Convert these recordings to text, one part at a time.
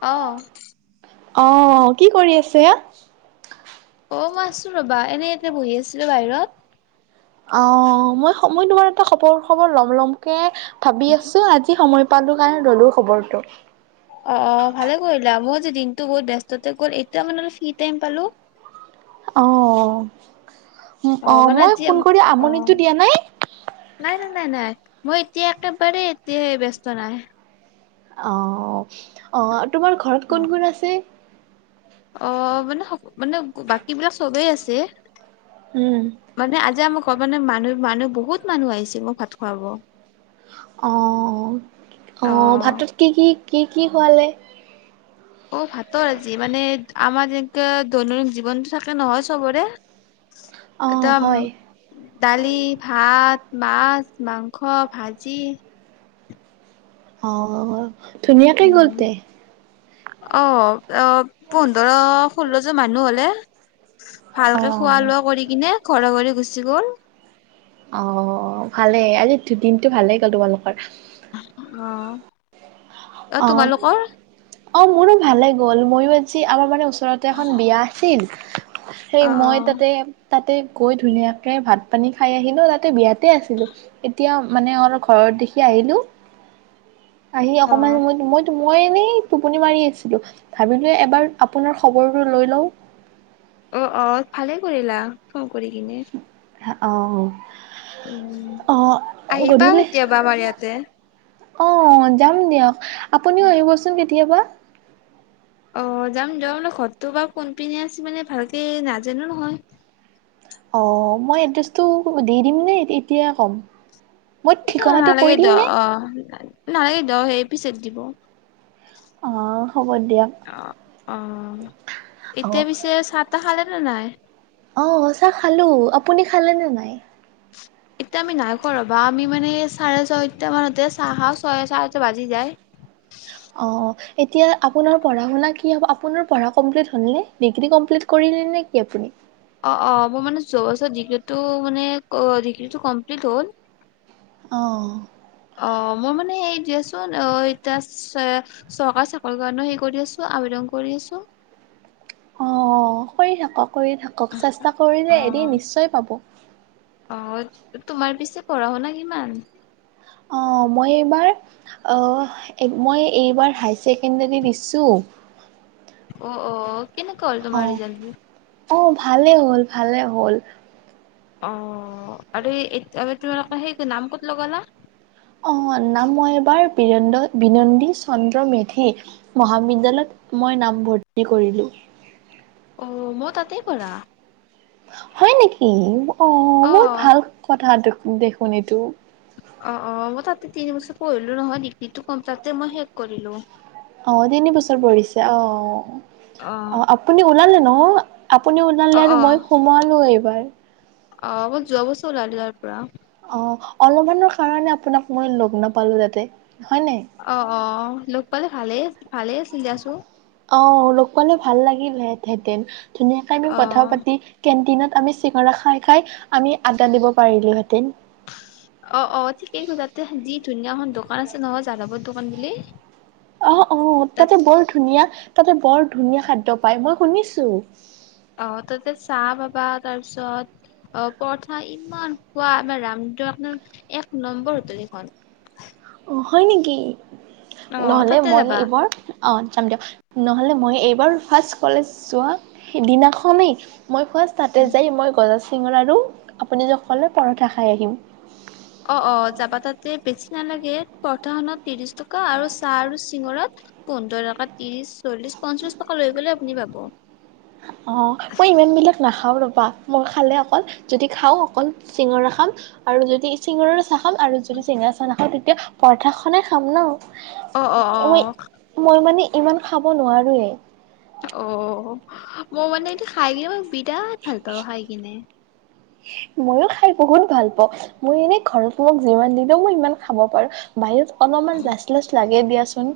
অ অহ কি কৰি আছে। অ মই আছো ৰবা এনে এতে বহি আছিলো বাহিৰত। অ মই মই তোমাৰ এটা খবৰ খবৰ লম লমকে ভাবি আছো আজি সময় পালো কাৰণে ললো খবৰটো। অ অ ভালে কৰিলা মই যে দিনটো বহুত ব্যস্ত গ'ল এতিয়া মানে অ ফ্ৰী টাইম পালো অহ। অ মানে মই আজি ফোন কৰি অ আমনিটো দিয়া নাই নাই নাই নাই মই এতিয়া একেবাৰে এতিয়া ব্যস্ত নাই। অহ। অ তোমাৰ ঘৰত কোন কোন আছে। অ মানে স, মানে বাকী বিলাক চবেই আছে। উম মানে আজি আমাক ক'বানে মানুহ। মানুহ বহুত মানুহ আহিছে মোক ভাত খোৱাব। অ অ ভাতত কি কি? কি কি খোৱাালে? অ ভাতৰ আজি মানে, আমাৰ যেনেকৈ দৈনন্দিন জীৱনটো থাকে নহয় চবৰে। অ এটা হয় উ ডালি ভাত মাছ। মাংস, ভাজি। অ--হ'ব। উ অ অ পোন্ধৰ ষোল্ল জ মানুহ হলে অ ভালকে খোৱা লোৱা কৰি কিনে ঘৰে ঘৰে। গুচি গ'ল। অ ভালেই আজি দিনতটো ভালেই গ'ল তোমালোকৰ। অহ। অ অ মোৰো ভালে গ'ল। মইয়ো আজি সি আমাৰ মানে ওচৰৰ ওচৰতে এখন বিয়া আছিল অ', সেই মই তাতে তাতে গৈ ধুনীয়াকে ভাত, পানী খাই আহিলোঁ, তাতে বিয়াতে আছিলোঁ। এতিয়া মানে অলপ ঘৰত দেখি আহিলোঁ। আহি অ', অ', [unintelligible] মইটো মইটো মই এনেই টোপনি মাৰি আছিলোঁ। ভাবিলোঁ এবাৰ আপোনাৰ খবৰটো লৈ লওঁ। অ', ভালে কৰিলা অ কৰি কিনে অ উম অ আহিবা গধূলি কেতিয়াবা আমাৰ ইয়াতে অ যাম দিয়ক আপুনিও আহিবচোন কেতিয়াবা। অ যাম, যোৱা মানে ঘৰতটো বাৰু কোনপিনে আছে মানে ভালকে নাজানোঁ নহয়। অ মই এড্ৰেছটো দি দিম নে এতিয়া ক'ম? মই ইটো ঠিকনাটো কৈ নালাগে দ দিম নে অ নালাগে দ সেই পিছেত দিব অ হ'ব দিয়ক অ অ অ এতিয়া পিছে চাহ-তাহ খালে? নাই অ চাহ খালো আপুনি খালে নে নাই? এতিয়া আমি নাই খোৱা ৰ'বা আমি মানে চাৰে ছয়টা মানতে চাহ খাওঁ চাহ বাজি যায়। অ', এতিয়া আপোনাৰ পঢ়া শুনা কি হব, আপোনাৰ পঢ়া কমপ্লিত হল নে, ডিগ্ৰী কমপ্লিত কৰিলে নে আপুনি? অ অ মৰ মানে জোৱা বছৰ ডিগ্রীটৌ মানে কমপিলিট হল। অ অ মই মানে হেই দিয়াচোন, অ এতিয়া চে চৰকাৰী চাকৰি কাৰণেও হেৰি কৰি আছোঁ, আবেদন কৰি আছোঁ। অ কৰি থাকক কৰি থাকক চেষ্টা কৰিলে এদিন অ'। নিশ্চয় পাব অ তোমাৰ পিছে পঢ়া শুনা কিমান? [inaudible] অ মই এইবাৰ অ মই এইবাৰ হাই ছেকেণ্ডৰী দিছোঁ। অ অ কেনেকুৱা হল তুমাৰ অ', ৰিজালটো অ ভালেই হ'ল ভালে হ'ল। অ আৰু তোমালোকৰ সেই নাম ক'ত লগালা? অ--মোৰ নাম মই এইবাৰ বীৰেন্দ্ৰ বিনন্দী চন্দ্ৰ মেধি মহাবিদ্যালয়ত মই নামভৰ্তি কৰিলোঁ। অ মই তাতেই কৰা। হয় নেকি? অ মোৰ অ', ভাল কথাটো দেখোন এইতু অ অ মই তাতে তিন বছৰ পঢ়িলো নহয় ডিগ্ৰীটো তাতে মই শেষ কৰিলো। অ তিনি বছৰ পৰিছে অ অ আপুনি ওলালে ন? অহ আপুনি অ ওলালে অ আৰু মই সোমোৱালো এইবাৰ অ মই যোৱা বছৰ ওলালো তাৰ পৰা অ অলপমানৰ কাৰণে আপোনাক মই লগ নাপালো তাঁতে অহঁ অহঁ লগ পালে ভালেই ভালে আছিল দিয়াচোন অ লগ পালে ভাল লাগিল হেঁতেন ধুনীয়াকে আমি অ কথাঁও পাতি কেণ্টিনত আমি চিঙৰা খাই খাই আমি আড্ডা দিব পাৰিলোহেঁতেন অহঁ অহঁ ঠিকেই কৈচাঁ তে যি ধুনীয়া এখন দোকান আছে নহয়, যাদৱৰ দোকান বুলি অঁ অঁ তাত তাতে বৰ ধুনীয়া তাতে বৰ ধুনীয়া খাদ্য পায় মই শুনিছো। অ তাতে চাহ পাবা তাৰপিছত অ পৰঠা ইমান খোৱা আমাৰ ৰামটো আপোনাৰ এক নম্বৰ হোটেল এখন অ হয় নেকি অ নহ'লে তাতে মই যাবা এইবোৰ অ দিয়ক নহ'লে মই এইবাৰ ফাৰ্ষ্ট কলেজ যোৱা সিদিনাখনেই মই ফাৰ্ষ্ট তাতে যাই মই গৈ আছো চিঙৰা আৰু আপুনি যে খালে পৰঠা খাই আহিম অ অ যাবা তাতে, বেছি নালাগে পৰথাখনত ত্ৰিশ তোকা আৰু চাহ আৰু চিঙৰাত পোন্ধৰ টকা ত্ৰিশ চল্লিশ পঞ্চাঁশ টকা লৈ গলেই আপুনি পাব অ মই ইমান বিলাক নাখাওঁ খাওঁ ৰ'বা মই খালে অকল যদি খাওঁ অকল চিঙৰা খাম আৰু যদি চিঙৰাৰ চাহ খাম আৰু যদি চিঙৰা চাহ নাখাওঁ তেতিয়া পৰঠাখনে খাম নহ অহঁ অহঁ মানে অহঁ ইমান খাব নোৱাৰোৱেই অ মই মানে এটো খাই কিনে বিৰাট ভাল পাওঁ খাই কিনে মইও খাই বহুত ভাল পাওঁ মই মানে ঘৰত তোমাক যিমান দিলো মই সিমান খাব পাৰো বাহিৰত অলপমান লাজ লাজ লাগে দে দিয়াচোন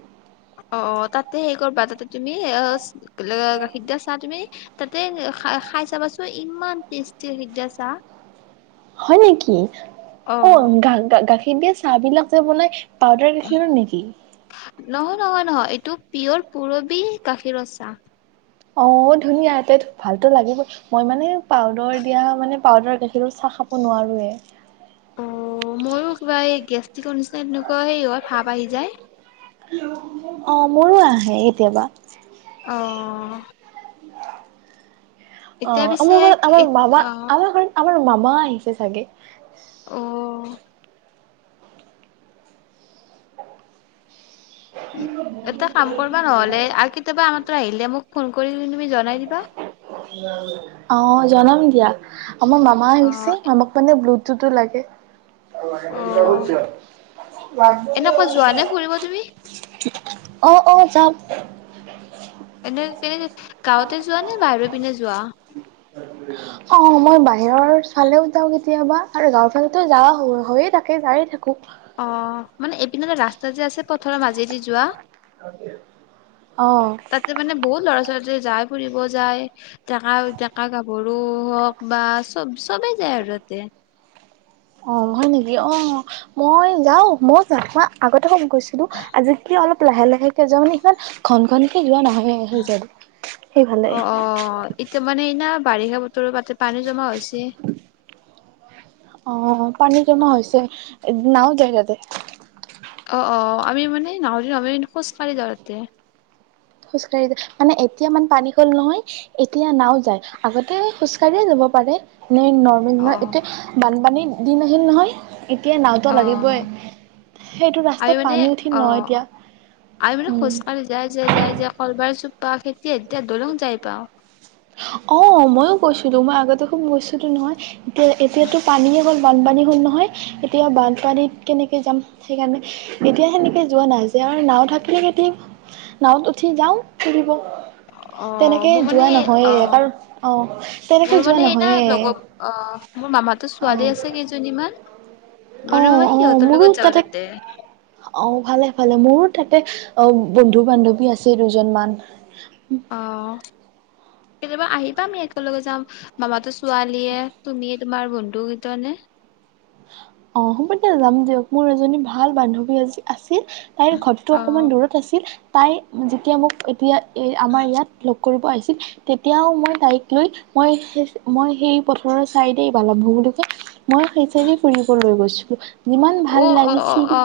অ তাতে হেই কৰা তাতে তুমি গাখীৰ দিয়া চাহ তুমি তাতে খাই চাবা চোন ইমান টেষ্টি গাখীৰ দিয়া চাহ হয় নেকি অ গা গা গাখীৰ কিন্তু চাহ বিলাক যে বনাই পাউদাৰ গাখীৰৰ নেকি? নহয় নহয় নহয় এইটো। পিয়ৰ পুৰবি গাখীৰৰ চাহ অ ধুনীয়াতে ভালতো লাগিবই মই মানে পাউদাৰ দিয়া মানে পাউদাৰ গাখীৰো চাহ খাব নোৱাৰোয়ে অ মইও কিবা এই গেষ্টিকৰ নিচিনা তেনেকুৱা হেই অলপ ভাৱ আহি যায় অ মোৰো আহে কেতিয়াবা অ অ এতিয়া পিছে আমাৰ ঘৰত আমাৰ মামা অ আমাৰ ঘৰত আমাৰ মামা মা আহিছে চাগে অ এটা কাম কৰবা নহ'লে আৰু কেতিয়াবা আমাৰ তাতে আহিলে মোক ফোন কৰিলেন অঁ জনাম দিয়া। আমাৰ মামা অ আহিছে মামাক মানে ব্লু সেইটো তো লাগে অ এনেকুৱা যোৱা নে ফুৰিব তুমি অ উ [unintelligible] অ অ যাম এনে কেনে গাঁৱতে যোৱা নে বাহিৰ পিনে যোৱা অ মই বা বাহিৰৰ চালেও যাও কেতিয়াবা আৰু গাঁৱফালে ত যাওঁ হৈয়ে থাকে যায়ে থাকো। অ মানে এইপিনে এ ৰাস্তা যে আছে পথাৰৰ মাজেদি যোৱা অ তাতে মানে বহুত ল'ৰা ছোৱালী যায় ফুৰিব যায়, ডেকা ডেকা গাভৰু হওক বা চব চবে যায় আৰু তাতে অ হয় নেকি অ মই যাও মই যাম আগতে গৈছিলো আজি কি অলপ লাহে লাহেকে যাওঁ মানে ইমান ঘন ঘনকে যোৱা নহয় সেই চাইড সেইফালে অ অ এতিয়া মানে এনা বাৰিষা বতৰ তোৰ তাতে পানী জমা হৈছে অঁঃ পানী জমা হৈছে নাও যায় তাতে অ অ আমি মানে নাওৰে নেমেলি খোজকাঢ়ি যাওঁ তাতে খোজ কাঢ়ি যায় মানে এতিয়া ইমান পানী হল নহয় এতিয়া নাও যায় আগতে খোজ কাঢ়িয়ে যাব পাৰে নই, নৰ্মেল অ হয় এতিয়া বানপানী দিন আহিল নহয় এতিয়া নাওতো লাগিবই সেইটো আমি ৰাস্তাত মানে পানী উঠিল অ নহয় এতিয়া উম যে কলবাৰ চোপা খেতি এ এতিয়া ধৰক যাই পাওঁ। দুমাহ আগতে খুব মৰিছোঁ টো নহয়। এ এতিয়াতো পানীয়ে হ'ল। বানপানী হল নহয়। এতিয়া বানপানীত কেনেকে যাম সেইকাৰণে এতিয়াহে নিকি যোৱা নাই যে আমাৰ নাও থাকিলে নাওত উঠি যাওঁ। অ তেনেকে মোৰ যোৱা মানে নহয়ে অ, কাৰণ অ তেনেকে মোৰ যোৱা মানে না নহয়ে লগৰ অ, মোৰ মামাতো অ ছোৱালী আছে কেইজনীমান। অ মানে মই অ সিহঁতৰ মোৰো লগত যাওঁ তাতে। অ ভালে ভালে মোৰো তাতে বন্ধু বান্ধৱী আছে দুজনমান। আহ' কেতিয়াবা আহিবা আমি একেলগে যাম মামাতো ছোৱালীয়ে তুমি, তোমাৰ বন্ধুকেইটা নে? অ হ'ব দিয়া যাম দিয়ক, মোৰ এজনী ভাল বান্ধৱী আজি আছে। তাইৰ ঘৰটো অ অকমান দূৰত আছিল, তাই যেতিয়া, মোক এতিয়া- এই আমাৰ ইয়াত- কৰিব আহিছিল তেতিয়াও মই তাইক লৈ মই মই সেই পথাৰৰ চাইডে বালক ভৱনতো মই সেই চাইড ফুৰিবলৈ গৈছো। যিমান অ ভাল অ অ লাগিছিল। অ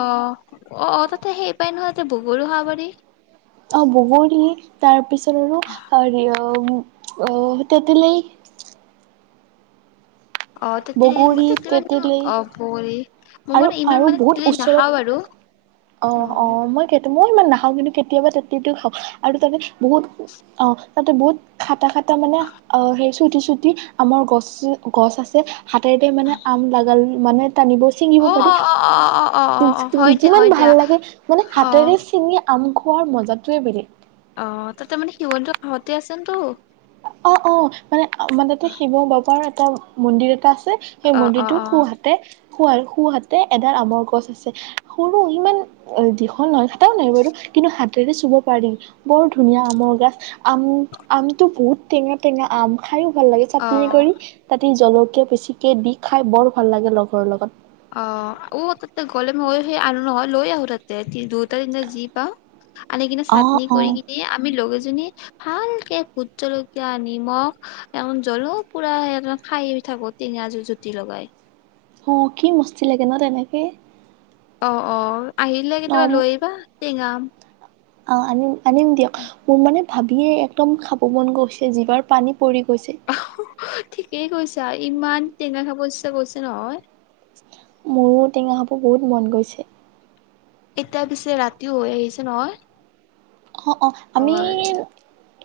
অ অ তাতে সেই পাই নহয় তাতে বগৰিও খাব পাৰি। অ', বগৰী তাৰপিছত [unintelligible] উ'আহ' তেতিলে- অ' তাতে বগৰী তাতে মানে তেতেলী অ ব মই আৰু মানে ইমান আৰু মানে বহুত তেতেলী ওচৰত নাখাওঁ আৰু অ' অ' মানে কেতিয়াবা তেতেলীটো খাওঁ। আৰু তাতে বহুত অ তাতে বহুত খাটা খাটা মানে আহ সেই চুটি চুটি আমাৰ গছ গছ আছে, হাতেৰেদি মানে আম [unintelligible] মানে- নিব অ চিঙিব অ পাৰি অ অ অ অ অ অ হয় দিয়া যিমান হয় ভাল দিয়া লাগে মানে অ হাতেৰে চিঙি আম খ খোৱাৰ মজাটোৱে বেলেগ। অ' তাতে মানে শিৱ কাষতে আছে তো। অ', অ', মানে আমাৰ তাতে শিৱ বাবাৰ এটা, মন্দিৰ এটা- সেই অ অ মন্দিৰটো অ সোঁহাতে, শুৱাৰ সোঁহাতে এডাল আমৰ গছ আছে সৰু ইমান দীঘল নহয় কথাও নাই বাৰু কিন্তু হাতেৰে চুব পাৰি বহুত ধুনীয়া আমৰ গছ আম আম টো বহুত টেঙা টেঙা আম খায়ো ভাল লাগে অ চাটনি কৰি তাতে জল কে বেছিকে দি খাই বৰ ভাল লাগে লগৰ লগত। অ উ ত গলে মই সেই আনো নহয় লৈ আহো তাতে দুটা তিনটা যি পাওঁ। আনি কিনে অ চাটনি অ কৰি কিনি আমি লগে কিজনী ভালকে ভোট জলকীয়া নিমখ জলা পুৰা একদম খাইয়ে থাকো টেঙাৰ জুতি লগাই অ কি মস্তি লাগে ন তেনেকে। অ অ আহিলে, ন কেতিয়াবা লৈ আহবা টেঙা আম অ' আমি আনিম দিয়ক মোৰ মানে ভাবিয়ে একদম খাব মন গৈছে জিভাৰ পানী পৰি গৈছে অ হহ ঠিকেই কৈ ছা ইমান টেঙা খাব ইচ্ছা গৈছে নহয়, মোৰো টেঙা খাব বহুত মন গৈছে। এতিয়া পিছে ৰাতিও হৈ আহিছে নহয় অ' অ' আমি হয়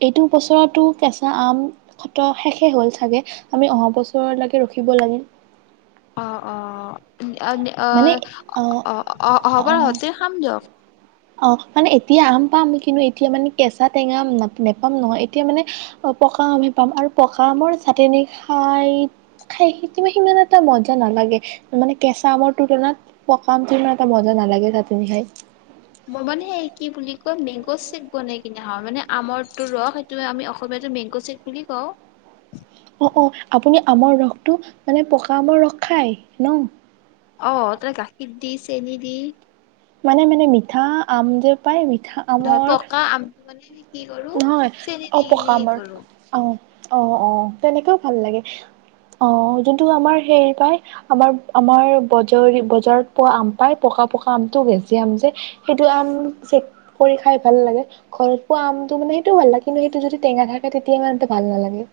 এইটো বছৰতো কেঁচা আমত খত শেষে হ'ল চাগে, আমি অহা বছৰলৈকে ৰখিব লাগিল। অ' অ' মানে অ অ' অ' হব হওতে খাম দিয়ক। অ', মানে এতিয়া আম পাম কিন্তু এতিয়া মানে কেঁচা টেঙা আম নেপাম নহয় এতিয়া মানে পকা আমহে পাম আৰু পকা আমৰ চাটেনি খাই খাই সিমান এটা মজা নালাগে মানে কেঁচা আমৰ তুলনাত পকা আমটো বৰ এটা মজা নালাগে চাটনি খাই। মম নে সে কি বুলি আকৌ মেংগ' চেক বনাই কিনে হয় মানে আমৰটো ৰস সেইটো আমি অসমীয়াটো মেংগ' চেক বুলি কওঁ অ, অ, আপুনি আমৰ ৰসটো মানে পকা আমৰ ৰস খাই ন অ তেনে গাখীৰ দি চেনি দি মানে মানে মিঠা আম যে পায় মি ধৰ, পকা আমটো মানে কি কৰো নহয় চেনি অ দি পকা নি আমৰ কৰো অ অ', অ'তেনেকেও ভাল লাগে অ যোনটো আমাৰ হেৰি পায় আমাৰ আমাৰ বজ বজাৰত পোৱা আম পায় পকা পকা আমটো ভেজি আম যে সেইটো আম চেক কৰি খাই ভাল লাগে ঘৰত পোৱা আম টো মানে সেইটো ভাল লাগে কিন্তু সেইটো যদি টেঙা থাকে তেতিয়া ইমান এটা ভাল নালাগে।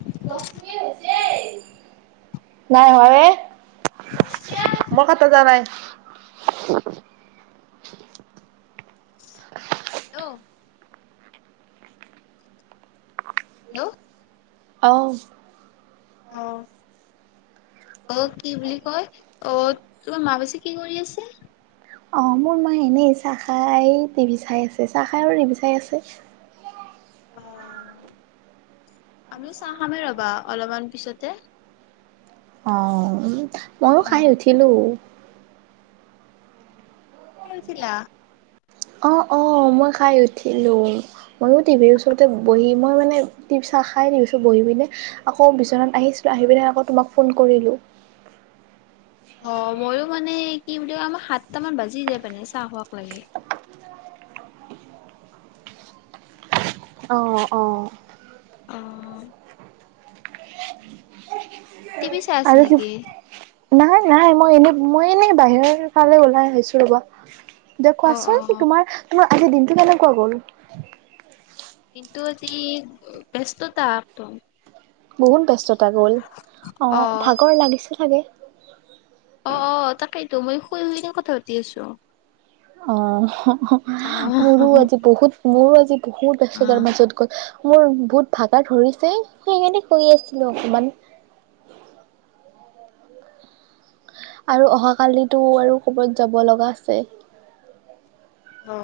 দচটকীয়া দিলেই নাই হৱে এ মই কতো যোৱা নাই। [unintelligible] হেল্ল হেল্ল' অফ অ', অ', কি বুলি কয় অঁ তোমাৰ মা বছে কি কৰি আছে অঁ মোৰ মায়ে এনেই চাহ খাই টভি চাই আছে, চাহ খাইো টিভি চাই আছে। অ' আমিও চাহ খামেই ৰবা অলপমান পিছতে, অ' মইো অ'। খাই উঠিলো। ক'ত আছিলা। অ অ মই খাই উঠিলো ময়ো টিভিৰ ওচৰতে বহি মই মানে টি চাহ খাই দিছো বহি পিনে আকৌ বিচনাত আহিছো আহি পিনে আকৌ তোমাক ফোন কৰিলো অ' ময়ো মানে কি বুলি কয়, আমাৰ সাতটামান বাজি যায় মানে চাহ খোৱাক লাগে। অ অ। অ [unintelligible] টি বি চাচ আৰু কি নেকি? নাই নাই মই এনেই মই এনেই বাহিৰৰ ফালে ওলাই আহিছো ৰব দে অ', কোৱাচোন, অ'। তোমাৰ তোমাৰ আজি দিনটো কেনেকুৱা গ'ল? কিন্তু আজি ব্যস্ততা একদম বহুত ব্যস্ততা গ'ল, অ' অ' ভাগৰ লাগিছে চাগে, অ অ' তাকেইেতো মই শুই শুই ন কথা পাতি আছো। অ' মোৰ আজি বহুত মোৰ আজি বহুত ব্যস্ততাৰ মাজত গ'ল মোৰ বহুত ভাগৰ ধৰিছে, সেইকাৰণে শুই আছিলোঁ অকণমান, আৰু অহাকালিতো আৰু ক'বাত যাব লগা আছে, অ'